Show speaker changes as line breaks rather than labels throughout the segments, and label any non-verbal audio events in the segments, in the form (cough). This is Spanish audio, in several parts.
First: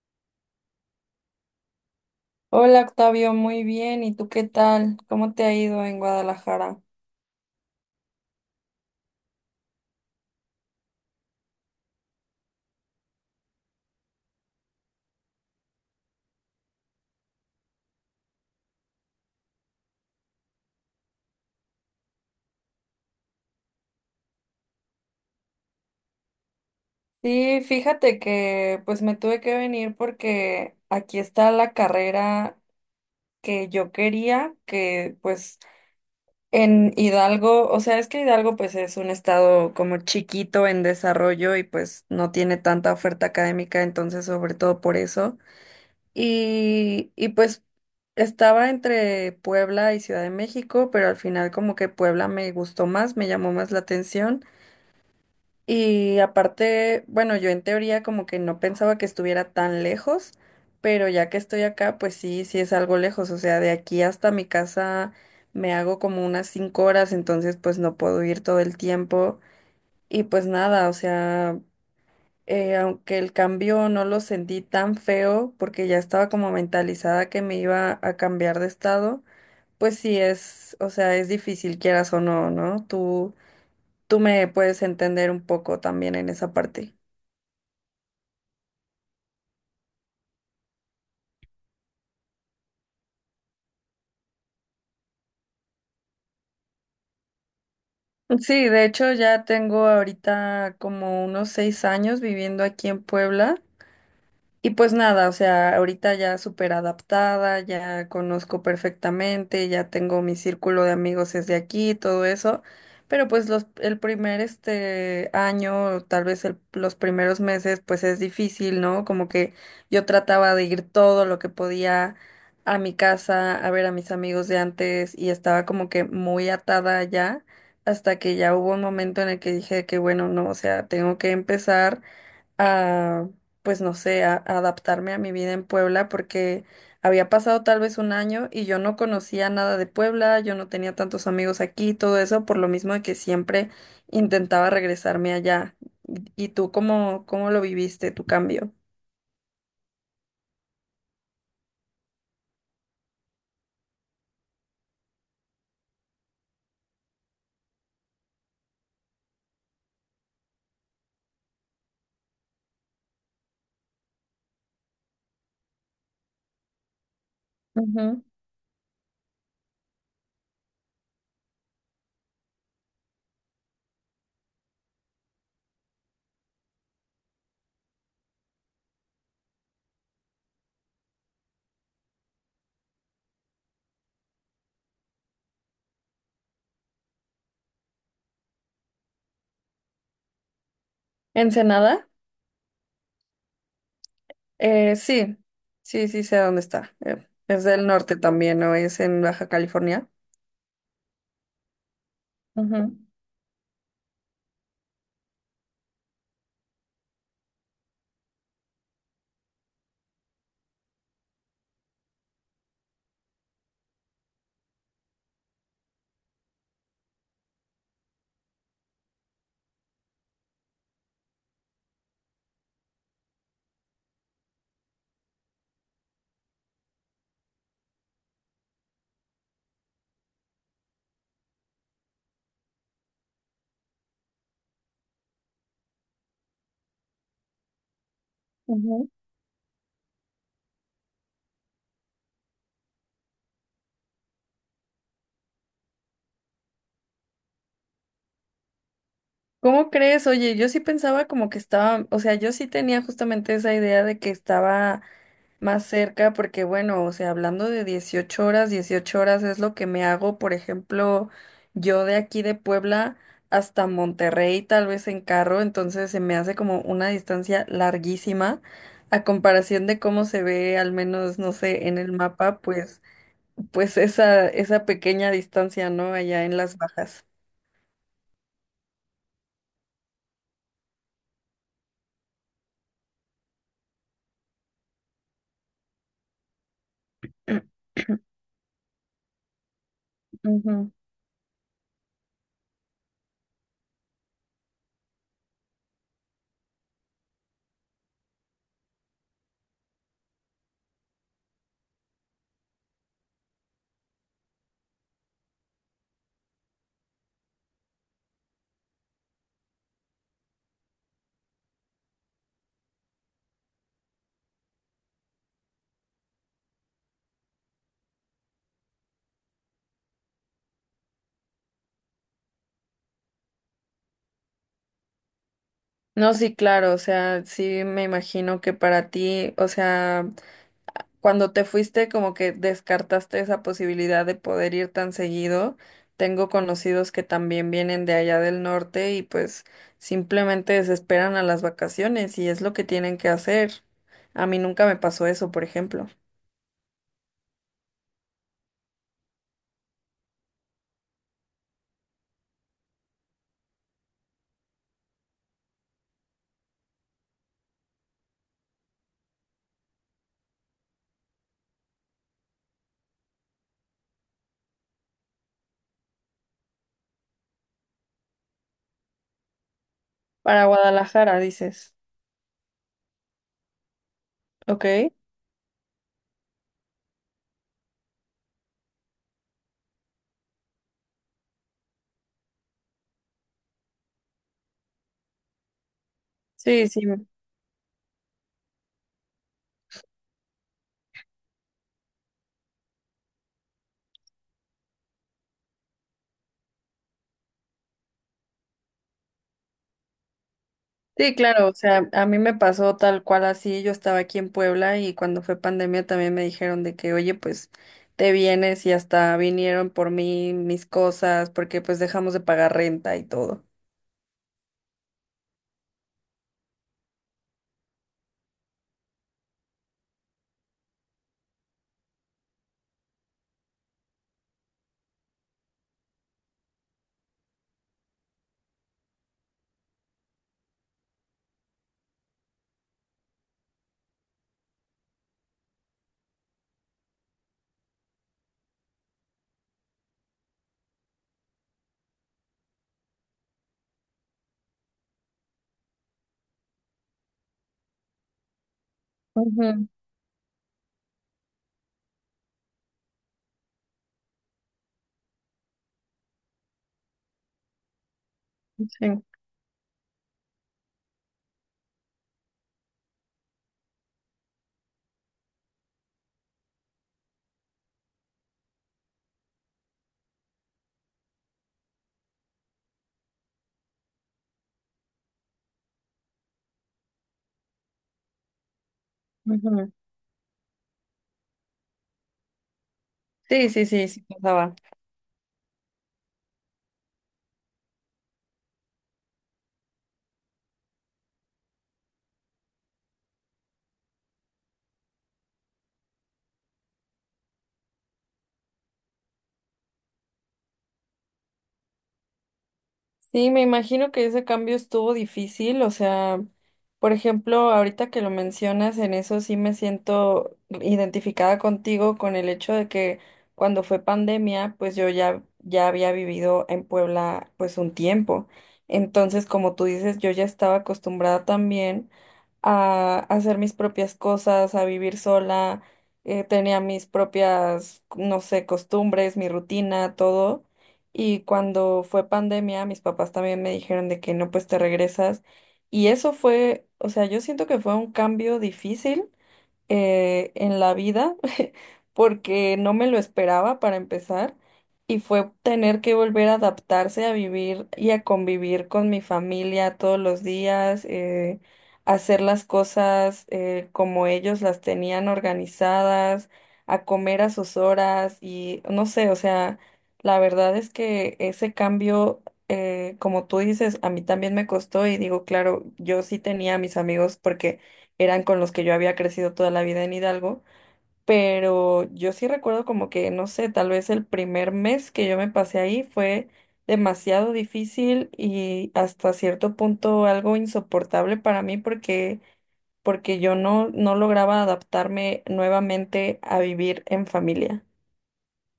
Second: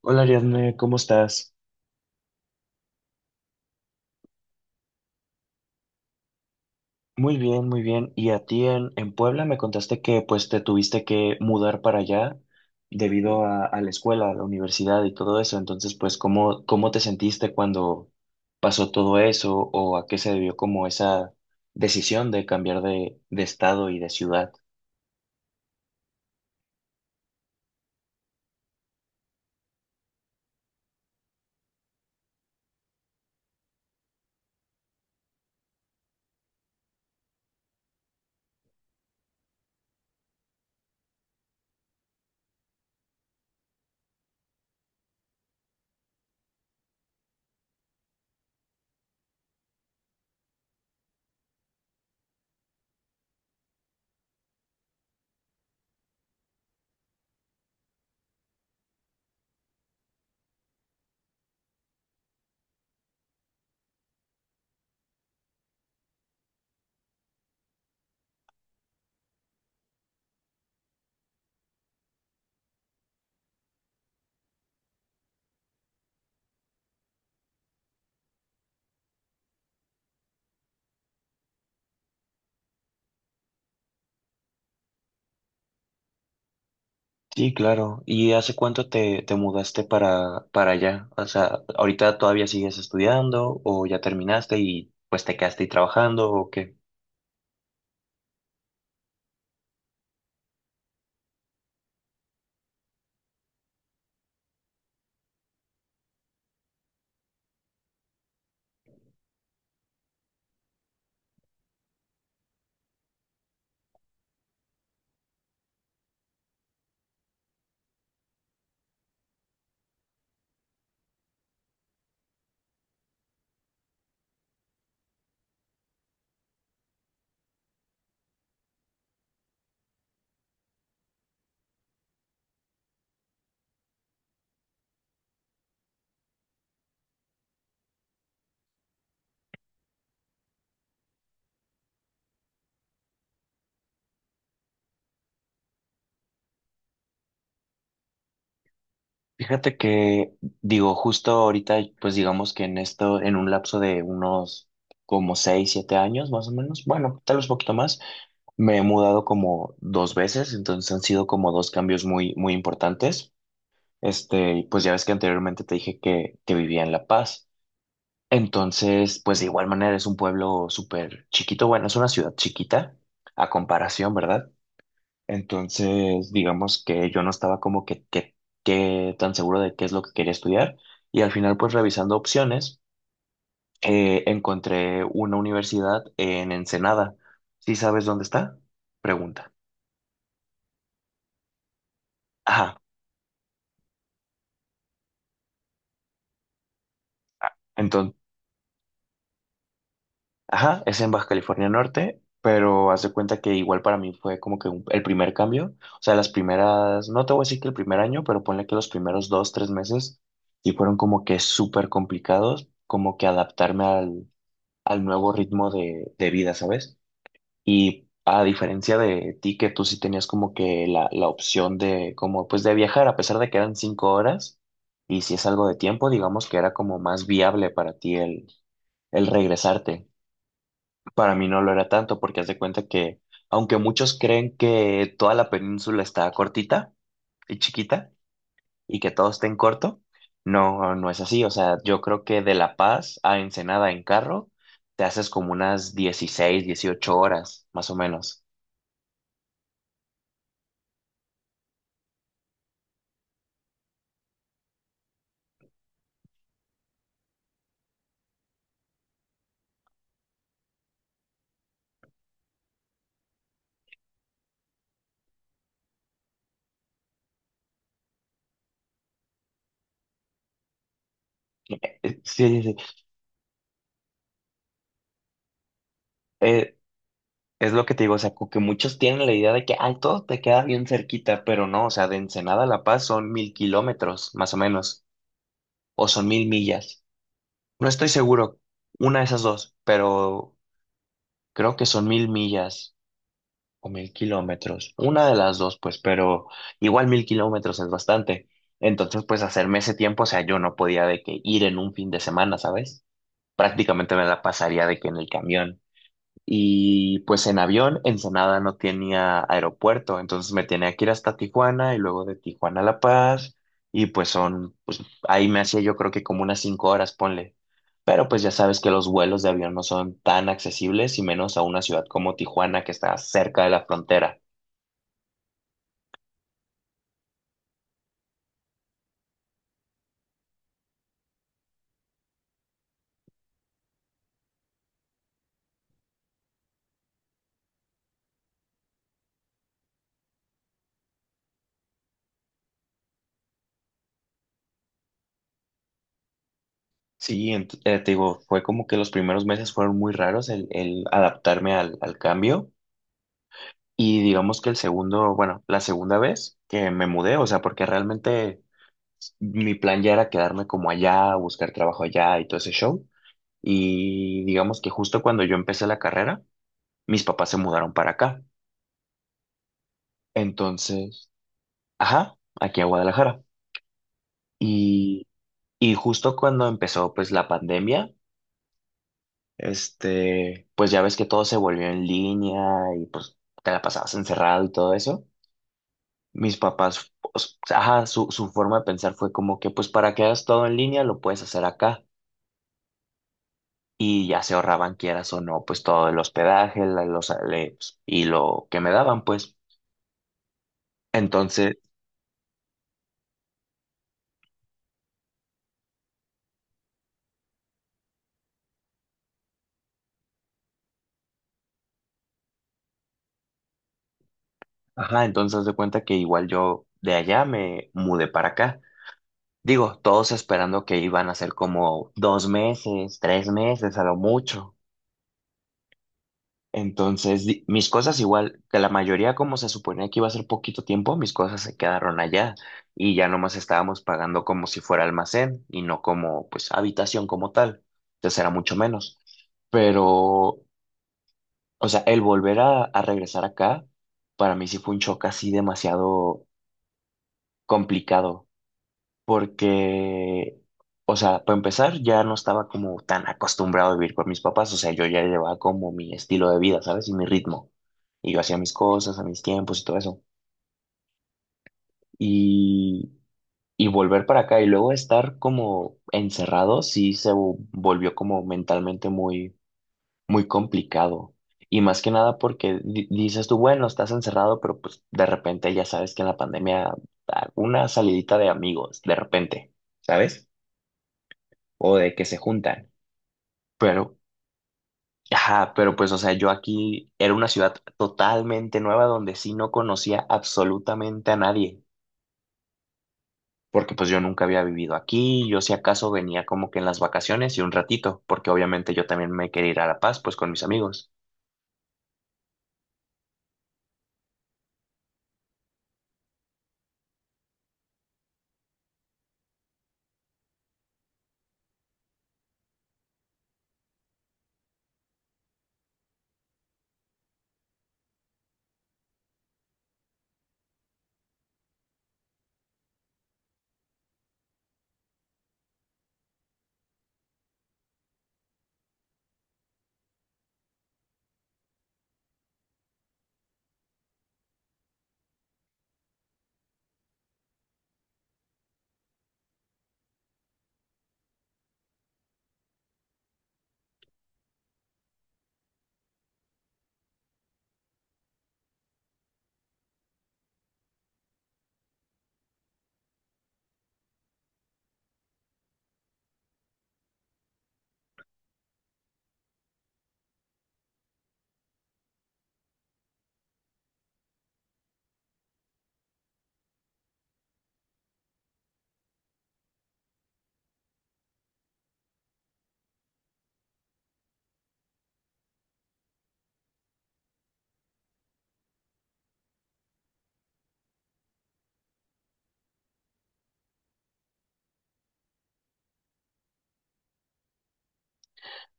Hola Ariadne, ¿cómo estás?
Hola Octavio, muy bien. ¿Y tú qué tal? ¿Cómo te ha ido en Guadalajara?
Muy bien, muy bien. ¿Y a ti en Puebla me contaste que pues te tuviste que mudar para allá debido a la escuela, a la universidad y todo eso? Entonces, pues, ¿cómo te sentiste cuando pasó todo eso o a qué se debió como esa decisión de cambiar de estado y de ciudad?
Sí, fíjate que pues me tuve que venir porque aquí está la carrera que yo quería, que pues en Hidalgo, o sea, es que Hidalgo pues es un estado como chiquito en desarrollo y pues no tiene tanta oferta académica, entonces sobre todo por eso. Y pues estaba entre Puebla y Ciudad de México, pero al final como que Puebla me gustó más, me llamó más la atención. Y aparte, bueno, yo en teoría como que no pensaba que estuviera tan lejos, pero ya que estoy acá, pues sí, sí es algo lejos. O sea, de aquí hasta mi casa me hago como unas 5 horas, entonces pues no puedo ir todo el tiempo. Y pues nada, o sea, aunque el cambio no lo sentí tan feo porque ya estaba como mentalizada que me iba a cambiar de estado, pues sí es, o sea, es difícil quieras o no, ¿no? Tú me puedes entender un poco también en esa parte.
Sí, claro. ¿Y hace cuánto te mudaste para allá? O sea, ¿ahorita todavía sigues estudiando o ya terminaste y pues te quedaste ahí trabajando o qué?
Sí, de hecho ya tengo ahorita como unos 6 años viviendo aquí en Puebla. Y pues nada, o sea, ahorita ya súper adaptada, ya conozco perfectamente, ya tengo mi círculo de amigos desde aquí, todo eso, pero pues los, el primer este año, tal vez los primeros meses, pues es difícil, ¿no? Como que yo trataba de ir todo lo que podía a mi casa, a ver a mis amigos de antes y estaba como que muy atada ya, hasta que ya hubo un momento en el que dije que bueno, no, o sea, tengo que empezar a, pues no sé, a adaptarme a mi vida en Puebla porque había pasado tal vez un año y yo no conocía nada de Puebla, yo no tenía tantos amigos aquí, todo eso, por lo mismo de que siempre intentaba regresarme allá. ¿Y tú cómo, cómo lo viviste, tu cambio?
Fíjate que, digo, justo ahorita, pues digamos que en esto, en un lapso de unos como 6, 7 años más o menos, bueno, tal vez poquito más, me he mudado como dos veces, entonces han sido como dos cambios muy, muy importantes. Este, pues ya ves que anteriormente te dije que vivía en La Paz.
Ujú.
Entonces, pues de igual manera es un pueblo súper chiquito, bueno, es una ciudad chiquita a comparación, ¿verdad? Entonces, digamos que yo no estaba como que tan seguro de qué es lo que quería estudiar y al final pues revisando opciones encontré una universidad en Ensenada. ¿Sí sabes dónde está? Pregunta.
¿Ensenada?
Ajá,
Sí, sí, sí sé dónde está. Es del
entonces,
norte también, ¿no? Es en Baja California.
ajá, es en Baja California Norte,
Ujú,
pero haz de cuenta que igual para mí fue como que el primer cambio, o sea, las primeras, no te voy a decir que el primer año, pero ponle que los primeros 2, 3 meses sí fueron como que súper complicados, como que adaptarme al nuevo ritmo de vida, ¿sabes? Y a diferencia de ti, que tú sí tenías como que la opción de, como, pues de viajar, a pesar de que eran 5 horas, y si es algo de tiempo, digamos que era como más viable para ti el regresarte. Para mí no lo era tanto, porque haz de cuenta que, aunque muchos creen que toda la península está cortita y chiquita, y
ujú.
que todo esté en corto. No, no es así. O sea, yo creo que de La Paz a Ensenada en carro te haces como unas 16 18 horas, más o menos.
¿Cómo crees? Oye, yo sí pensaba como que estaba, o sea, yo sí tenía justamente esa idea de que estaba más cerca, porque bueno, o sea, hablando de 18 horas, 18 horas es lo que me hago, por ejemplo, yo de aquí de Puebla hasta Monterrey, tal vez en carro, entonces se me hace como una distancia larguísima a comparación de cómo se ve, al menos, no sé, en el mapa,
Sí, sí, sí.
pues, pues esa pequeña distancia, ¿no? Allá en
Eh,
las bajas.
es lo que te digo, o sea, como que muchos tienen la idea de que, ay, todo te queda bien cerquita, pero no, o sea, de Ensenada a La Paz son 1000 kilómetros, más o menos, o son 1000 millas. No estoy
(clears throat)
seguro, una de esas dos, pero
Ujú.
creo que son 1000 millas. O 1000 kilómetros. Una de las dos, pues, pero igual 1000 kilómetros es bastante. Entonces, pues, hacerme ese tiempo, o sea, yo no podía de que ir en un fin de semana, ¿sabes? Prácticamente me la pasaría de que en el camión. Y pues en avión, Ensenada no tenía aeropuerto, entonces me tenía que ir hasta Tijuana y luego de Tijuana a La Paz. Y pues son, pues ahí me hacía yo creo que como unas 5 horas, ponle. Pero pues ya sabes que los vuelos de avión no son tan accesibles y menos a una ciudad como Tijuana que está cerca de la frontera.
No, sí, claro, o sea, sí me imagino que para ti, o sea, cuando te fuiste como que descartaste esa posibilidad de poder ir tan seguido. Tengo conocidos que también vienen de allá del norte y pues simplemente desesperan a las vacaciones y es lo que tienen que hacer. A mí nunca me pasó eso, por ejemplo.
Sí, te digo, fue como que los primeros meses fueron muy raros el adaptarme al cambio y digamos que el segundo, bueno, la segunda vez que me mudé, o sea, porque realmente mi plan ya era quedarme como allá, buscar trabajo allá y todo ese show. Y digamos que justo cuando yo empecé la carrera, mis papás se mudaron para acá.
Para
Entonces,
Guadalajara, dices.
ajá, aquí a Guadalajara.
Ok.
Y, y justo cuando empezó pues la pandemia. Este, pues ya ves que todo se volvió en línea y pues te la pasabas encerrado y todo eso. Mis
Sí, sí.
papás, pues, ajá, su forma de pensar fue como que pues para que hagas todo en línea lo puedes hacer acá. Y ya se ahorraban, quieras o no, pues todo el hospedaje, los, y lo que me daban, pues.
Sí, claro,
Entonces,
o sea, a mí me pasó tal cual así, yo estaba aquí en Puebla y cuando fue pandemia también me dijeron de que, oye, pues te vienes y hasta vinieron por mí mis cosas porque pues dejamos de pagar renta y todo.
ajá, entonces haz de cuenta que igual yo de allá me mudé para acá. Digo, todos esperando que iban a ser como 2 meses, 3 meses a lo mucho. Entonces, mis cosas igual, que la mayoría como se suponía que iba a ser poquito tiempo, mis cosas se quedaron allá y ya nomás estábamos pagando como si fuera almacén y no como pues habitación como tal. Entonces era mucho menos. Pero, o sea, el volver a regresar acá, para mí sí fue un choque así demasiado complicado
Ujú,
porque, o sea, para empezar, ya no estaba como tan acostumbrado a vivir con mis papás, o sea, yo ya llevaba como mi estilo de vida, ¿sabes? Y mi ritmo. Y yo hacía mis
sí,
cosas, a mis tiempos y todo eso. Y, y volver para acá y luego estar como encerrado, sí se volvió como mentalmente muy, muy complicado. Y más que nada porque dices tú, bueno, estás encerrado, pero pues de repente ya sabes que en la pandemia, ah, una salidita de amigos, de repente,
ujú.
¿sabes? O de que se juntan.
Sí, sí, sí,
Pero,
sí pasaba.
ajá, pero pues, o sea, yo aquí era una ciudad totalmente nueva donde sí no conocía absolutamente a nadie, porque pues yo nunca había vivido aquí, yo si acaso venía como que en las vacaciones y un ratito, porque obviamente yo también me quería ir a La Paz, pues con mis amigos.
Sí, me imagino que ese cambio estuvo difícil, o sea, por ejemplo, ahorita que lo mencionas, en eso sí me siento identificada contigo con el hecho de que cuando fue pandemia, pues yo ya ya había vivido en Puebla pues un tiempo. Entonces, como tú dices, yo ya estaba acostumbrada también a hacer mis propias cosas, a vivir sola, tenía mis propias, no sé, costumbres, mi rutina, todo. Y cuando fue pandemia, mis papás también me dijeron de que no, pues te regresas. Y eso fue, o sea, yo siento que fue un cambio difícil en la vida (laughs) porque no me lo esperaba para empezar y fue tener que volver a adaptarse a vivir y a convivir con mi familia todos los días, hacer las cosas como ellos las tenían organizadas, a comer a sus horas y no sé, o sea, la verdad es que ese cambio, como tú dices, a mí también me costó y digo, claro, yo sí tenía a mis amigos porque eran con los que yo había crecido toda la vida en Hidalgo, pero yo sí recuerdo como que, no sé, tal vez el primer mes que yo me pasé ahí fue demasiado difícil y hasta cierto punto algo insoportable para mí porque, porque yo no, no lograba adaptarme nuevamente a vivir en familia.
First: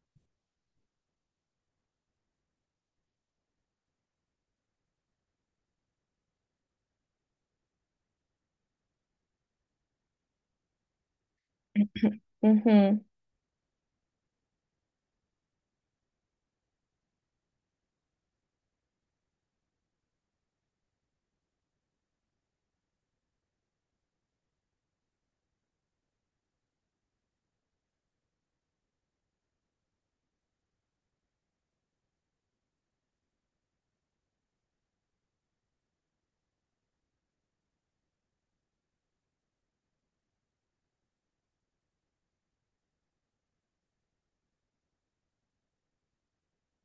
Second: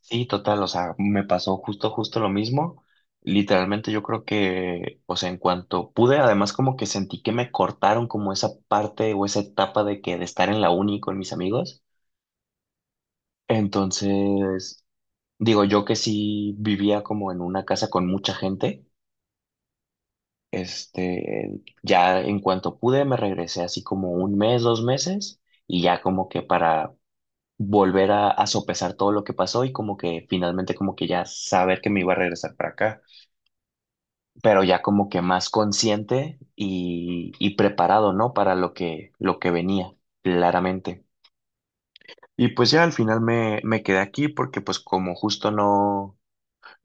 Sí, total, o sea, me pasó justo, justo lo mismo. Literalmente yo creo que, o sea, en cuanto pude, además como que sentí que me cortaron como esa parte o esa etapa de que de estar en la uni con mis amigos.
(clears throat) Ujú.
Entonces, digo, yo que sí vivía como en una casa con mucha gente, este, ya en cuanto pude me regresé así como un mes, 2 meses y ya como que para volver a sopesar todo lo que pasó y como que finalmente como que ya saber que me iba a regresar para acá, pero ya como que más consciente y preparado, ¿no? Para lo que venía, claramente. Y pues ya al final me quedé aquí porque pues como justo no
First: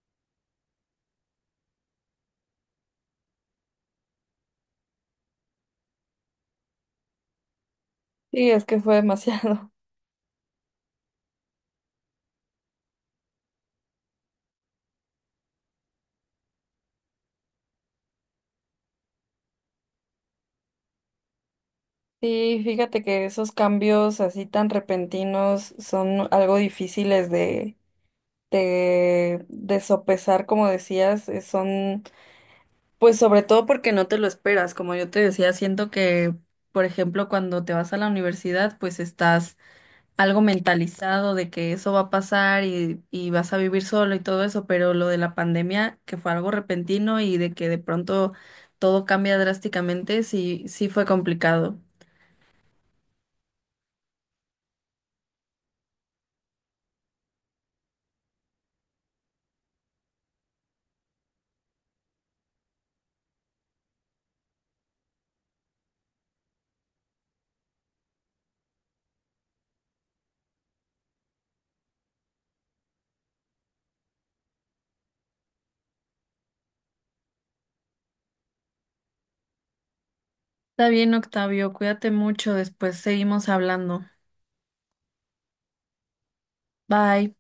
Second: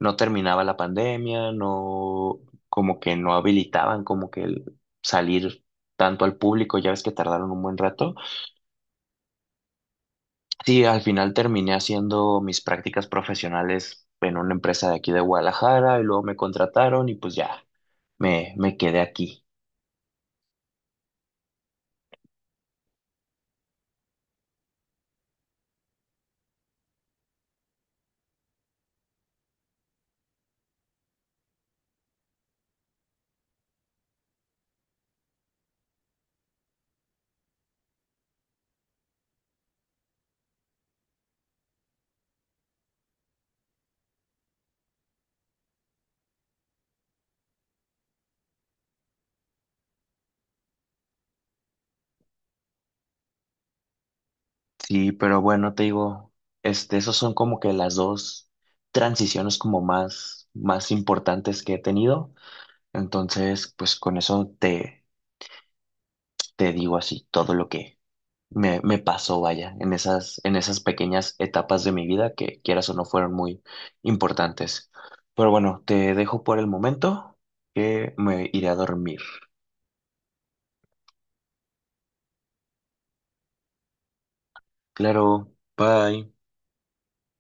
no terminaba la pandemia, no, como que no habilitaban como que el salir tanto al público, ya ves que tardaron un buen rato.
Sí, es que fue demasiado. (laughs)
Sí, al final terminé haciendo mis prácticas profesionales en una empresa de aquí de Guadalajara y luego me contrataron y pues ya, me quedé aquí.
Sí, fíjate que esos cambios así tan repentinos son algo difíciles de sopesar, como decías, son, pues sobre todo porque no te lo esperas, como yo te decía, siento que, por ejemplo, cuando te vas a la universidad, pues estás algo mentalizado de que eso va a pasar y vas a vivir solo y todo eso, pero lo de la pandemia, que fue algo repentino y de que de pronto todo cambia drásticamente, sí, sí fue complicado.
Sí, pero bueno, te digo, este, esos son como que las dos transiciones como más, más importantes que he tenido. Entonces, pues con eso te, te digo así todo lo que me pasó, vaya, en esas pequeñas etapas de mi vida que quieras o no fueron muy importantes. Pero bueno, te dejo por el momento que me iré a dormir.
Está bien, Octavio, cuídate mucho, después seguimos hablando.
Claro, bye.
Bye.